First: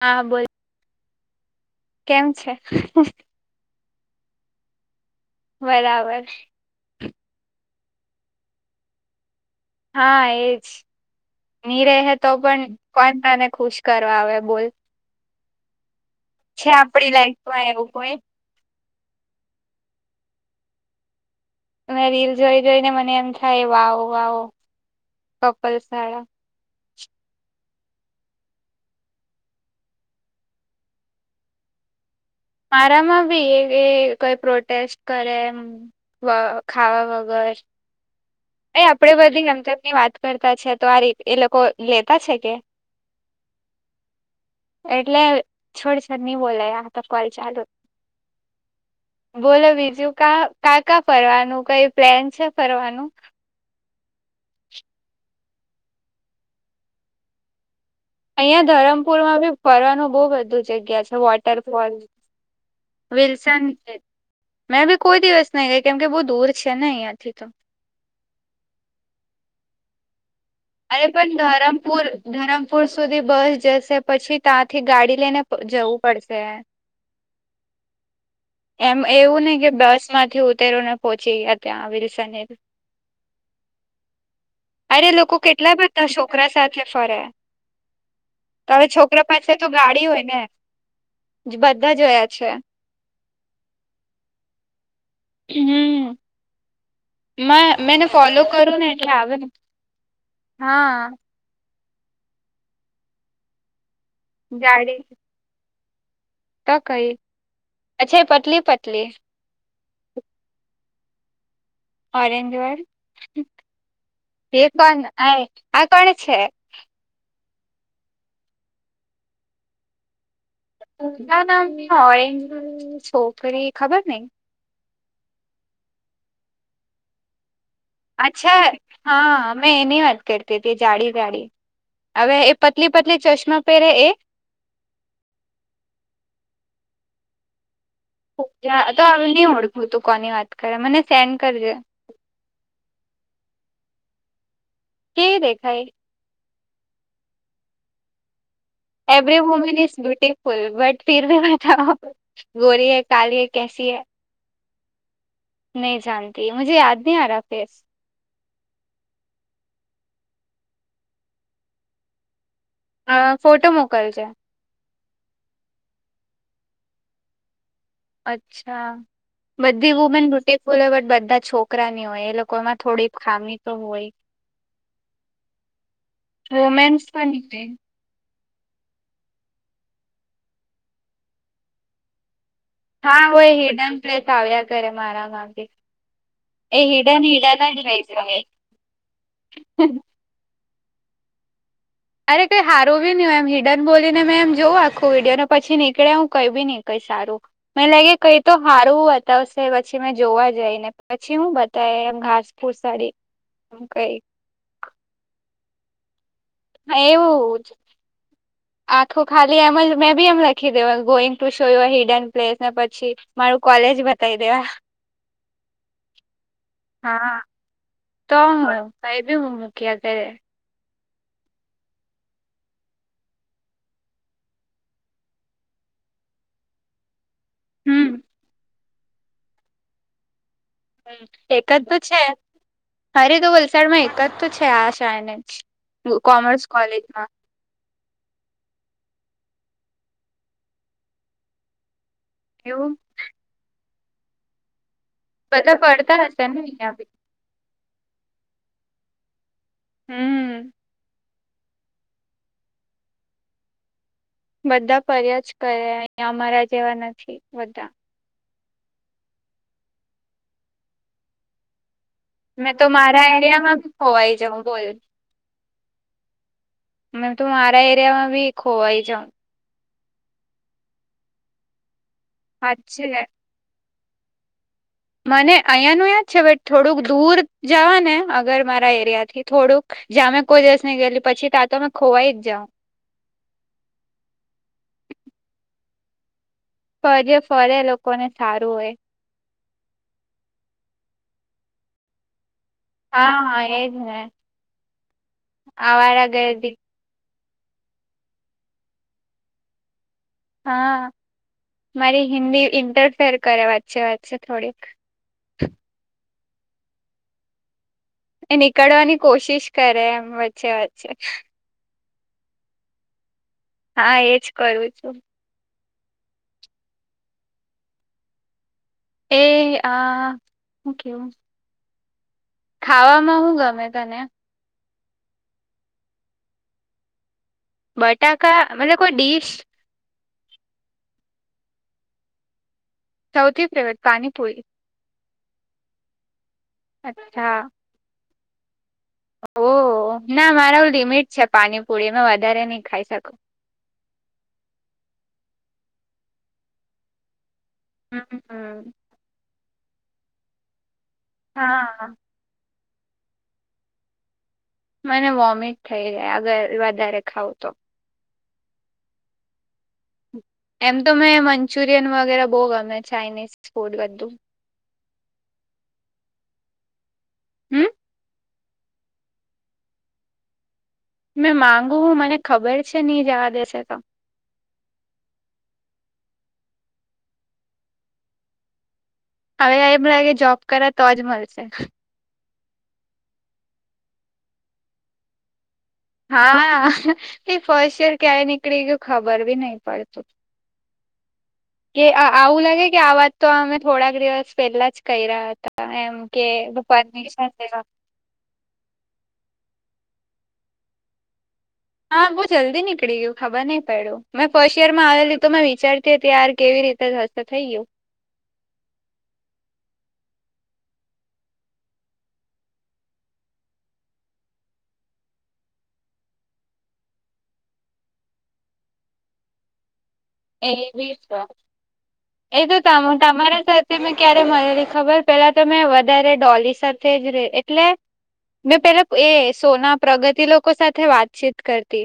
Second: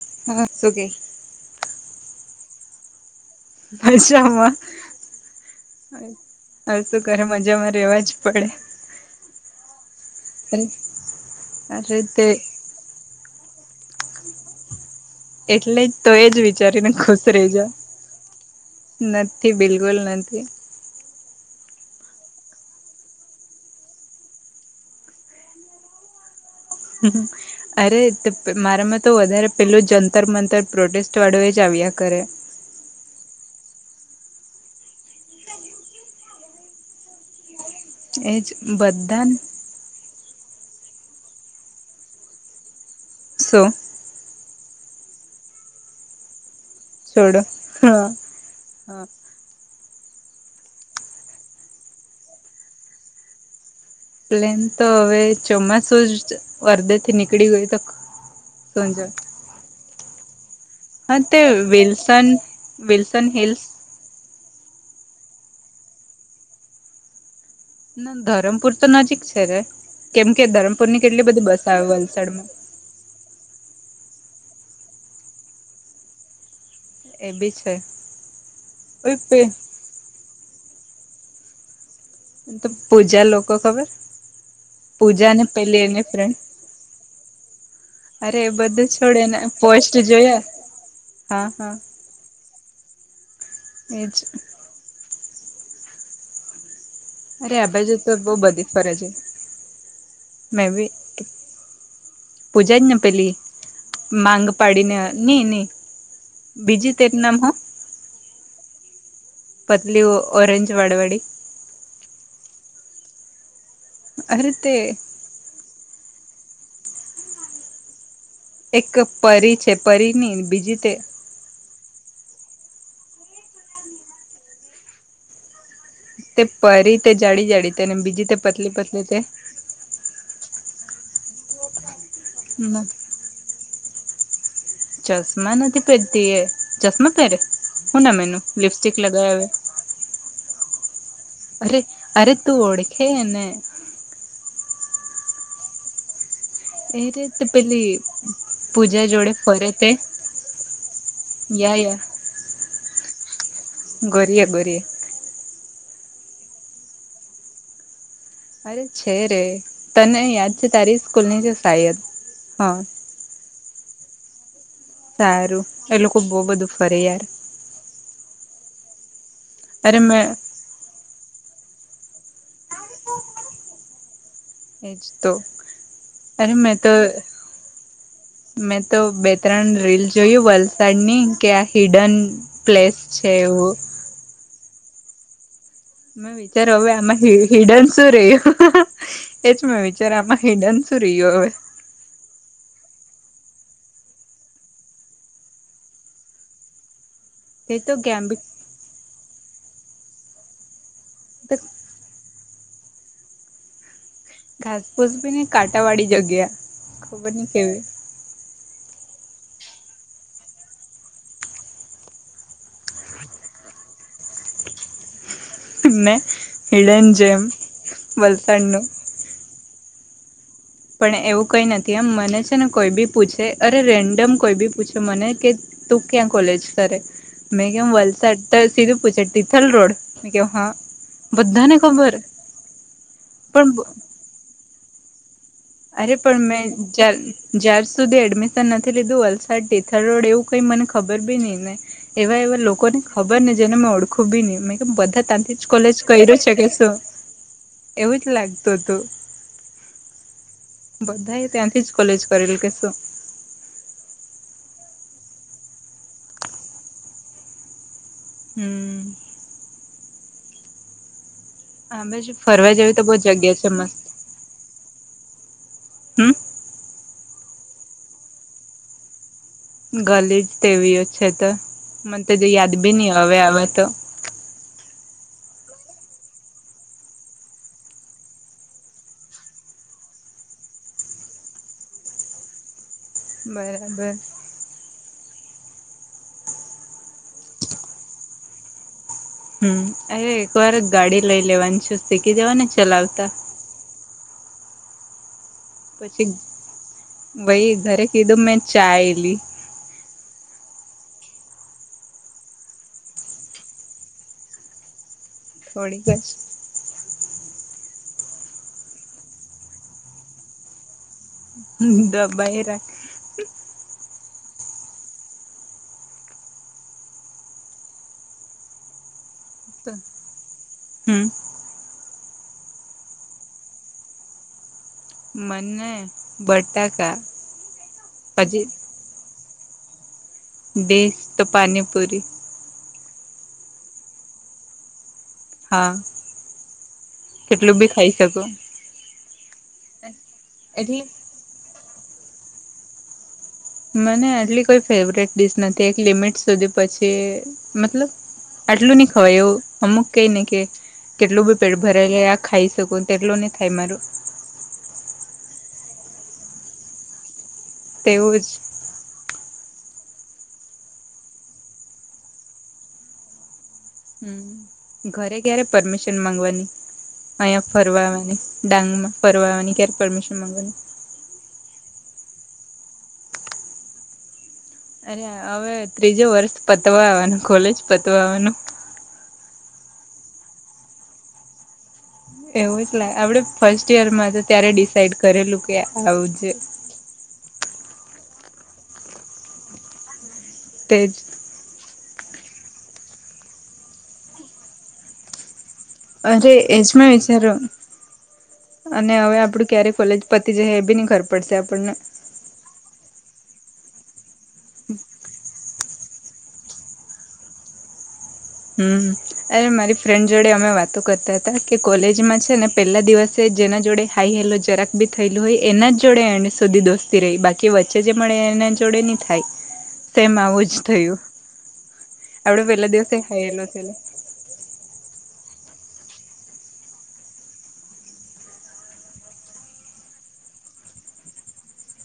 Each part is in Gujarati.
હા બોલ શું કે કેમ છે? મજામાં. બરાબર. હવે શું કરે મજામાં રહેેવા જ પડે. હા એજ ની અરે રહે તે તો પણ કોન તને ખુશ કરવા આવે બોલ. એટલે જ તો એ જ છે વિચારીને આપડી ખુશ રહી લાઈફમાં જામ. એવું કોઈ નથી બિલકુલ નથી. અને રીલ જોઈ જોઈને મને એમ થાય વાવો વાવો કપલ વાળા. હમ. અરે મારામાં તો વધારે પેલું જંતર મંતર પ્રોટેસ્ટ વાળો એ જ આવ્યા કરે. મારામાં બી એ કઈ પ્રોટેસ્ટ કરે એમ. વ ખાવા વગર. એજ. અ આપડે બધા બધી ગમતમની વાત કરતા છે તો આ એ લોકો લેતા છે કે! શું? એટલે છોડ ચાલ ની બોલાય આતો કોલ છોડો ચાલુ. હા હા બોલો બીજું કા કા કા ફરવાનું કઈ પ્લેન છે ફરવાનું! પ્લેન તો હવે ચોમાસું જ અર્ધે થી નીકળી ગયું તો અહિયાં સમજ ધરમપુર માં બી ફરવાનું બહુ બધું. જગ્યા હા છે તે વોટરફોલ્ વિલ્સન વિલ્સન છે. મેં બી કોઈ દિવસ નહી ગયા કેમ કે બહુ દૂર છે ને અહીંથી તો. ના ધરમપુર તો નજીક છે રે કેમ કે ધરમપુર ની કેટલી બધી બસ આવે વલસાડમાં. પુર સુધી બસ જશે પછી ત્યાંથી ગાડી લઈને જવું પડશે. એ બી છે. એમ ઓય પે એવું નહ કે બસ માંથી ઉતર ને પહોંચી ગયા ત્યાં આવી રીતે તો પૂજા લોકો ખબર. અરે પૂજા લોકો ને કેટલા પેલી એની બધા ફ્રેન્ડ છોકરા સાથે ફરે. અરે એ તવે બધું છોડે છોકરા ને પાસે તો પોસ્ટ ગાડી હોય ને જોયા હા હા બધા જોયા છે. એજ. હમ અરે આ બાજુ મેને ફોલો કરું ને એટલે આવે ને. મેભી. પૂજા જ ન પેલી માંગ પાડીને ની‌ની. ત કહી અચ્છ પતલી પતલી. પતલી ઓ ઓરેંજ વડવાડી. ઓરેન્જ વાળ અરે એ તે કોણ આ આ કોણ છે? એક પરી છે પરી ની બીજી તે. ના ના ઓરેન્જ સોકરી ખબર નઈ. તે પરી તે જાડી જાડી તે બીજી તે અચ્છા પતલી પતલી તે. હા મેં એની વાત કરતી હતી જાડી વાળી હવે એ પતલી પતલી ચશ્મા પહેરે એ! ચશ્મા નથી પહેરતી પ એ ચશ્મા પેરે હું નામ એનું લિપસ્ટસ્ટિક હવે લગાય આવે! નહી ઓળખું હું તો કોની વાત કરે મને સેન્ડ કરજે. અરે અરે, તું ઓળખે એને કે દેખાય. એને તો પેલી. પૂજા જોડે એવરી ફરે વુમન તે ઇઝ બ્યુટીફુલ બટ ફિી યા બતા યા ગોરી હૈ કાલી હૈ કેસી હૈ. ગોરી હે ગોરી હે નહિ જાનતી મુજે યાદ ન આ રા ફેસ. અરે છે રે તને યાદ છે તારી સ્કૂલની છે સાાયદ હા. અ ફોટો મોકલજે. સારું એ લોકો બહ બધું ફરે યાર. અચ્છા બધી અરે મેં વુમેન બ્યુટી [unintelligible] બધા છોકરાની હોય એ લોકોમાં થોડી ખામી તો હોય. એજ તો અરે મે તો. વુમેન્સ પણ છે. મેં તો બે ત્રણ રીલ જોયું વલસાડની કે આ હિડન. પ્લેસ હા છે હોય એવું હિડન પ્લેસ આવ્યા કરે મારા માં ભી. મેં વિચાર હવે આમાં હી હિડન શું જાય. રહ્યું એજ મેં વિચાર આમાં હિડન. શુ રહ્યું હવે. અરે કઈ સારું બી ન હોય એમ હિડન બોલીને મેં એમ જોવું આખું વિડીયોને પછી નીકળ્યા હું કઈ બી નહી કઈ સારું. તે મને તો લાગે કેમ કઈ તો હારૂ બતાવશે પછી મેં જોવા જઈ ને. પછી હું બી બતાય એમ ઘાસપુર સાડી કઈ. ઘાસફુસ બી નહિ કંટાવાળી જગ્યા. હા ખબર નઈ એવું જ. [unintelligible] આખું ખાલી એમ જ મેં બી એમ લખી દેવા going to show your hidden place ને પછી. મારૂ કોલેજ બતાાય દેવા. [unintelligible] હીડેન હા જેમ તો વલસાડનું. હું કઈ બી હું મકીયા કરે પણ એવું કઈ નથી એમ મને છે ને કોઈ બી પૂછે અરે રેન્ડમ કોઈ બી પૂછે મને કે તું ક્યાં કોલેજ કરે મેં કેવ હમ વલસાડ તો સીધું પુછે તીથલ રોડ મે કેવ હા. હમ્મ એક બધાને જ તો ખબર છે અરે ટુ પણ વલસાડ માં એક જ તો છે આશા ને. અરે પણ મે જલ જ્યાર સુધી એડમિશન નથી લીધું વલસાડ તિથલ રોડ એવું કઈ મને ખબર બી ની ને. એવા એવા એવું લોકોને ખબર ને જેને મેં ઓળખું બી ની મે કીધું બધા. ત્યાથી જ બધા કોલેજ પડતા કર્યું હશે છે ને કે અહિયાં શું બી એવું જ લાગતું તું. હમ્મ બધા ત્યાંથી જ કોલેજ કરેલુ કે શું. બધા ફર્યા જ કરે અહીં અમારા જેવા નથી બધા. હમ્મ હામરે જે મેં તો મારા એરિયામાં બી ખોવાઈ જાઉં બોલ હમ્મ મે તો મારા એરિયામાં બી ખોવાઈ જાવ. ગલી જ તેવીઓ છે તો મને તો યાદ બી હાચે ની હવે આવે તો. મને અહીંયા ન યાદ છે બટ થોડુંક દૂર જવા ને અગર મારા એરિયા થી થોડુંક જ્યાં અમે કોઈ દિવસ ની ગયેલું પછી તાંમે ખોવાઈ જ જાાવ બરાબર ફજ ફરે લોકોને સારું હોય. હમ અરે એક વાર ગાડી લઈ લેવાની છું શીખી જવાની છે. હા હા એજ ને પછી આવારા ગરદી ભાઈ ઘરે કીધું મેં ચાયલી હા મારી હિન્દી ઇન્ટરફેર કરે વાત છે વાત છે થોડીક થોડી બસ એ નીકળવાની કોશિશ કરે એમ વચ્ચે વચ્ચે હ તો બરા હા એજ કરું છું. એ આ થક યુ હમ ખાવામાં શું ગમે તને મને બટાકા બટાકા પછી મતલબ કોઈ ડીશ બેેશ તો પાનીપૂરી સૌથી ફેવરેટ પાણીપુરી હા અચ્છા કેટલું બી ખાઈ શકું. ઓ ના મારા લિમિટ છે પાણીપુરી વધારે નહી ખાઈ શકો મને આટલી કોઈ ફેવરેટ ડિશ નથી એક લિમિટ સુધી પછી મતલબ હમ આટલું નહી ખવાય એવું અમુક કઈને કે કેટલું બી પેટ હા ભરાયલા ખાઈ શકો તેટલ નહી થાય મારું. મને વોમિટ થઈ જાય અગર વધારે ખાવં તો તેવું જ એમ તો મેં મંચુરિયન વગેરે બહુ ગમે ચાઇનીઝ ફૂડ બધું. હમ ઘરે ક્યારે પરમિશન ગવાની અહં હમ ફરવાવાની ડાંગ માં ફરવાની ક્યારે પરમિશન માગવા મેં માગુ હું મને ખબર છે નહી જવા દેશે તો અરે હવે ત્રીજું વર્ષ પતવાવાનું કોલેજ પતવાવાનું હવે એમ લાગે જોબ કર તો જ મળશે એવું જ લાગે આપડે ફર્સ્ટ ઈયર માં તો ત્યારે ડિસાાઈડ કરેલું કે આવજે હા એ ફર્સ્ટ યર ક્યાય નીકળી ગયું ખબર બી નહી પડતું તેજ કે આવું લાગે કે આ વાત તો અમે થોડાક દિવસ પહેલા જ કર રહ્યા હતા. એમ કે અરે બ એજ મેં પરમિશન વિચાર્યું લેવા અને હવે આપડું ક્યારે કોોલેજ પતિ જશે એ બી ન ખબર પડશે આપણને હા બહુ જલ્દી નીકળી ગયું ખબર નહ પડ્યું મેં ફર્સ્ટ યરમાં આવેલીું તો મેં વિચારતી હતી ાર કેવી રીતે થઈ ગયું. હમ અરે મારી ફ્રેન્ડ જોડે અમે વાતો કરતા હતા કે કોલેજમાં છે ને પેલા દિવસ જેના જોડે હાઈ હેલો જરાક ભી થયેલું હોય એના જ જોડે એને સુધી દોસ્તી રહી બાકી કે વચ્ચે જે મળે એના જોડે નહી થાય. સેમ એ આવું જ બી થયું છે. એ આપડે તો પેલા તમ દિવસે તમારા ખાઈલો થયેલો સાથે મેં ક્યારે મળેલી ખબર પેલા તો મેં વધારે ડોલી સાથે જ ર એટલે મેં પેલા એ સોના પ્રગતિ લોકો સાથે વાતચીત કરતી.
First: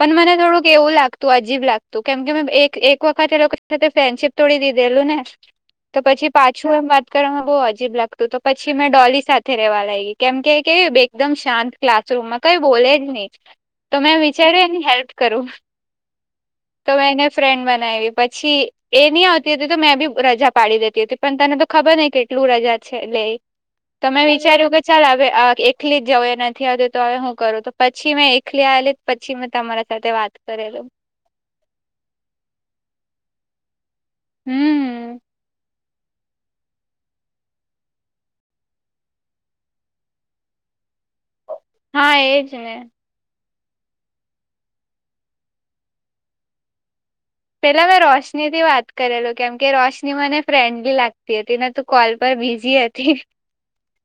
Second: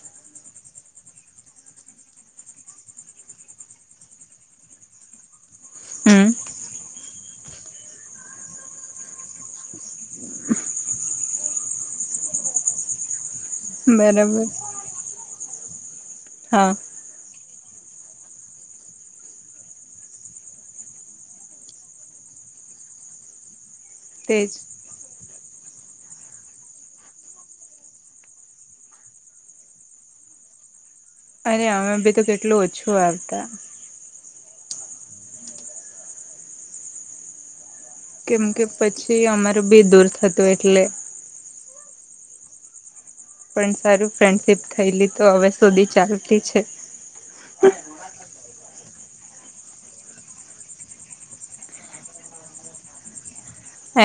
પણ મને થોડુંક એવું લાગતું અજીબ લાગતું કેમ કે મે એક એક વખત એ લોકો સાથે ફ્રેન્ડશીપ તોડી દીધેલું ને તો હમ પછી પાછું એમ વાત કરવામાં બહુ અજીબ લાગતું તો પછી મેં ડોલી સાથે રેવા લાગી કેમ કે કે એકદમ શાંત ક્લાસરૂમમાં કઈ બોલે જ નહી તો મેં બરાબર વિચાર્યું એની હેલ્પ કરું. હા. તો મે એને ફ્રેન્ડ બનાવી પછી. એ નહ આવતી હતી તો મેં બી રજા પાડી દેતી હતી પણ તને તો ખબર નહ કેટલું રજા છે લે. તમે તેજ વિચાર્યું કે. ચાલ હવે એકલી જ જવ એ નથી આવું તો હવે હું કરું તો પછી મેં એકલી આવેલી. પછી મેં તમારા સાથે વાત કરેલુ અરે અમે બી તો કેટલું ઓછું આવતા. હમ્મ કેમ કે પછી અમારું બી દૂર થતું એટલે. હા એ છે ને. પણ સારું ફ્રેન્ડશીપ થયેલી તો હવે સુધી ચાલતી છે. પેલા મેં રોશની થી વાત કરેલું કેમ કે રોશની મને ફ્રેન્ડલી લાગતી હતી ને. કોલ પર બીજી હતી.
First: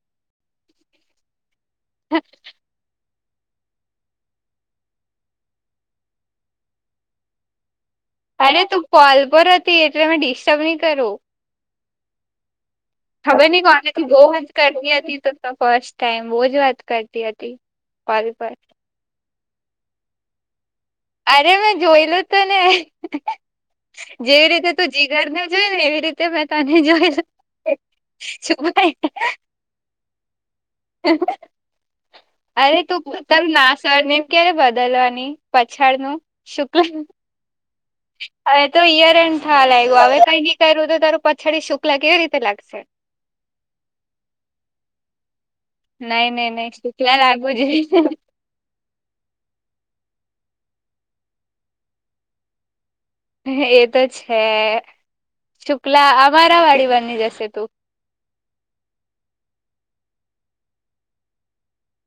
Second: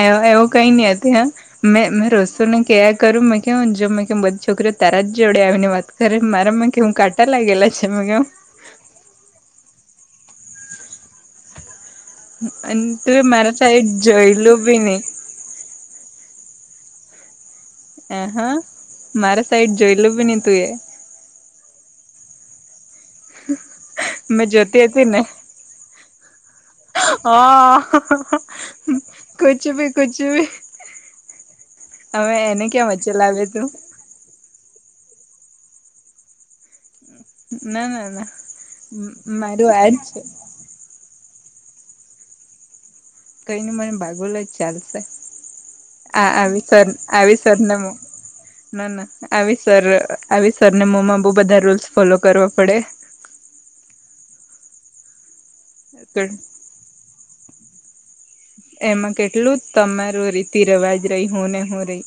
એ એવું કઈ ન આતી હા મે મે રોસ્ને. કયા કરું મેં કે જો કે બધી છોકરીઓ તારા જ જોડે આવીને વાત કરે મારામાં કે હું કાટ. એ લાગેલા છે મગ. અરે તું પલ પર હતી એટલે મેમે ડિસ્ટર્બ નહી કરું. હ અને. તું ખબર મારા નહી સાઈડ કોનાથી બહુ જ જોયલું બી કરતી નહી હતી તો ફસ્ટ ટાઈમ બહુ જ વાત કરતી હતી. આ કોલ હા પર મારે સાઈડ જોઈલું બી નને તું એ. અરે મેં જોયલું તો ને. [inaudible] મેં જેવી રીતે જોતી તું હતી ને જીગર જોઈ ને એવી રીતે મેં તને જોઈ હા. છુપાઈ કુછ ભી કુછ ભી. હ. હવે એને અરે ક્યાં તું વચ્ચે પતલ લાવે તું નાસવાને એમ ક્યારે બદલવાની પછાડ નું શુક્લ. ના ના ના હવે તો ઈયરન થ મારું આજ લાગ્યું છે હવે કઈ. ત્યારેું તો તારું પછાડી શુકલા કેવી રીતે લાગશે. કઈ ન મને ભાગોલો જ ચાલશે. હ નઈ નઈ આવીવ નઈ શુક્લા આવી લાગવું સ્વર્ણમ. જોઈએ ના ના આવી સર આવી સર ને મો્મા બહ બધા રૂલ્સ ફોલો કરવા પડે. એ તો છે શુક્લા અમારા વાડી બની જશે તું. એમાં કેટલું તમાર રીતિ રવાજ રહી હું ને હું રહી.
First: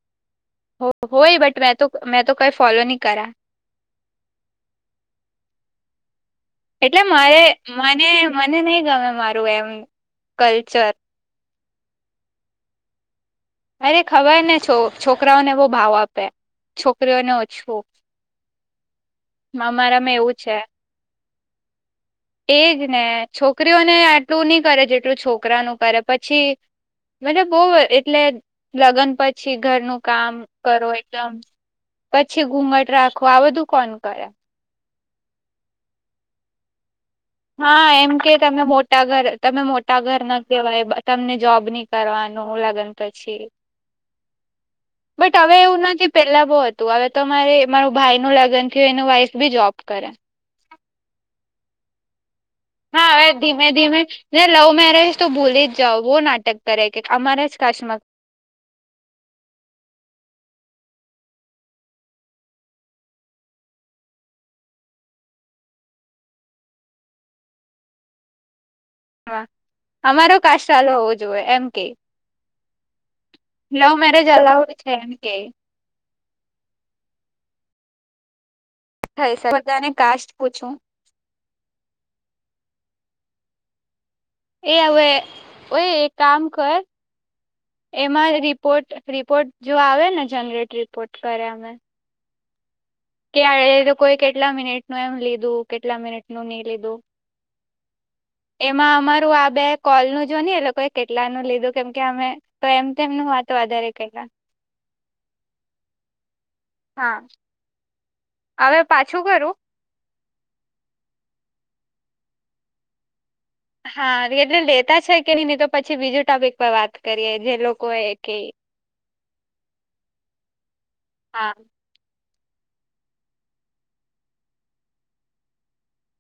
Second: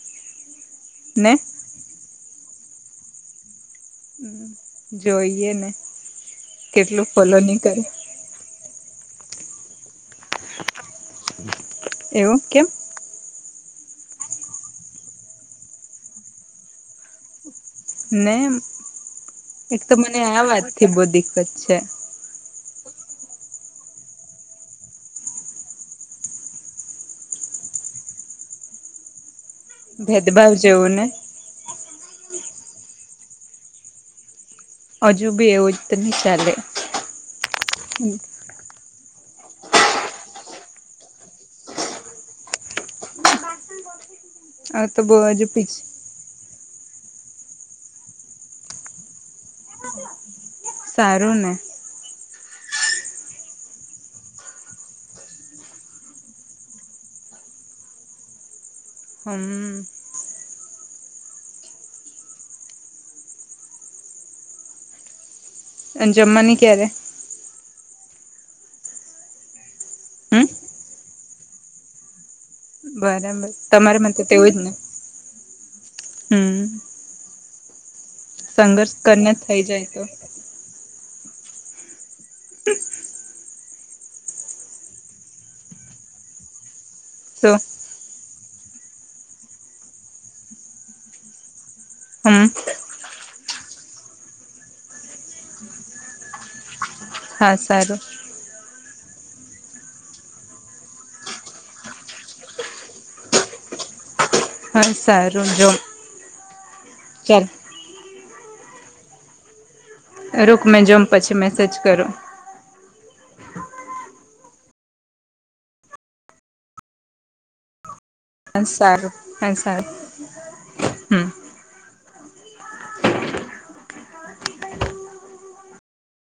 ને હોય બટ મે તો મેં તો કઈ ફોલો નહી કરા. હમ જોઈએ ને. એટલે કેટલું ફોલો મારે નહી કરે મને મને નહીં ગમે મારું એમ કલ્ચર. એવું કેમ. અરે ખબર ને છો છોકરાઓને બહુ ભાવ આપે છોકરીઓને ઓછું. ને એક તો અમારામાં મને એવું આ છે વાત થી બહુ દીકત છે. એજ ને છોકરીઓને આટલું નઈ કરે જેટલું છોકરા નું કરે પછી. મતબ બહ એટલે લગ્ન પછી ઘરનું કામ ભેદભાવ કરો જેવું ને એકદમ. પછી ઘૂઘટ રાખો આ બધું કોણ કરે. હજુ બી એવું જ નહી ચાલે. હા એમ કે. તમે મોટા ઘર તમે મોટા ઘર ના કહેવાય તમને જોબ નહી કરવાનું લગન પછી. [inaudible] તો બહુ બટ હજુ હવે પી એવું નથી પેલા બહોત. તું હવે તો મારે મારું ભાઈ નું લગ્ન થયું એનું વાઇફ બી જોબ કરે. સારું ને. હા એ ધીમે ધીમે. નાને લવ મેરેજ તો ભૂલી જ જાઓ નાટક કરે કે અમારે જ કાશમાં. હમ. અં જમમા ની કયારે. હા, અમારો હમ કાસ્ટ ચાલુ હોવો જોઈએ એમ કેય. બરાબર તમારે માટે મેરેજ તેવુંજ અલાઉડ ને છે એમ કે હમ. સંઘર્ષ કરને થઈ શકે થઇ જાય બધાને તો. કાસ્ટ પૂછું. [inaudible] એ હવે, ઓય એક કામ કર તો એમાં રિપોર્ટ-રિપોર્ટ જો આવે ને જનરેટ રિપોર્ટ કરે અમે હમ્મ. કે [unintelligible] તો કોઈ કેટલા મિનિટ નું એમ લીધું, કેટલા મિનિટ ની લીધું. હા સારું. એમાં અમારું આ બે કોલ નું જો ને એ લોકો કેટલાનું લીધું કેમ કે અમે તો એમ તેમનું વાત વધારે [unintelligible] હા, સારું, જો, હા ચાલ. હવે પાછું કરું. રુક મે જોમ પછી મેસેજ કરું. હા એટલે લેતા છે કે નહીં, નહી તો પછી બીજું ટોપિક પર વાત કરીએ, જે લોકો એ કે હા સારું-હા સારું, હમ્મ. હા.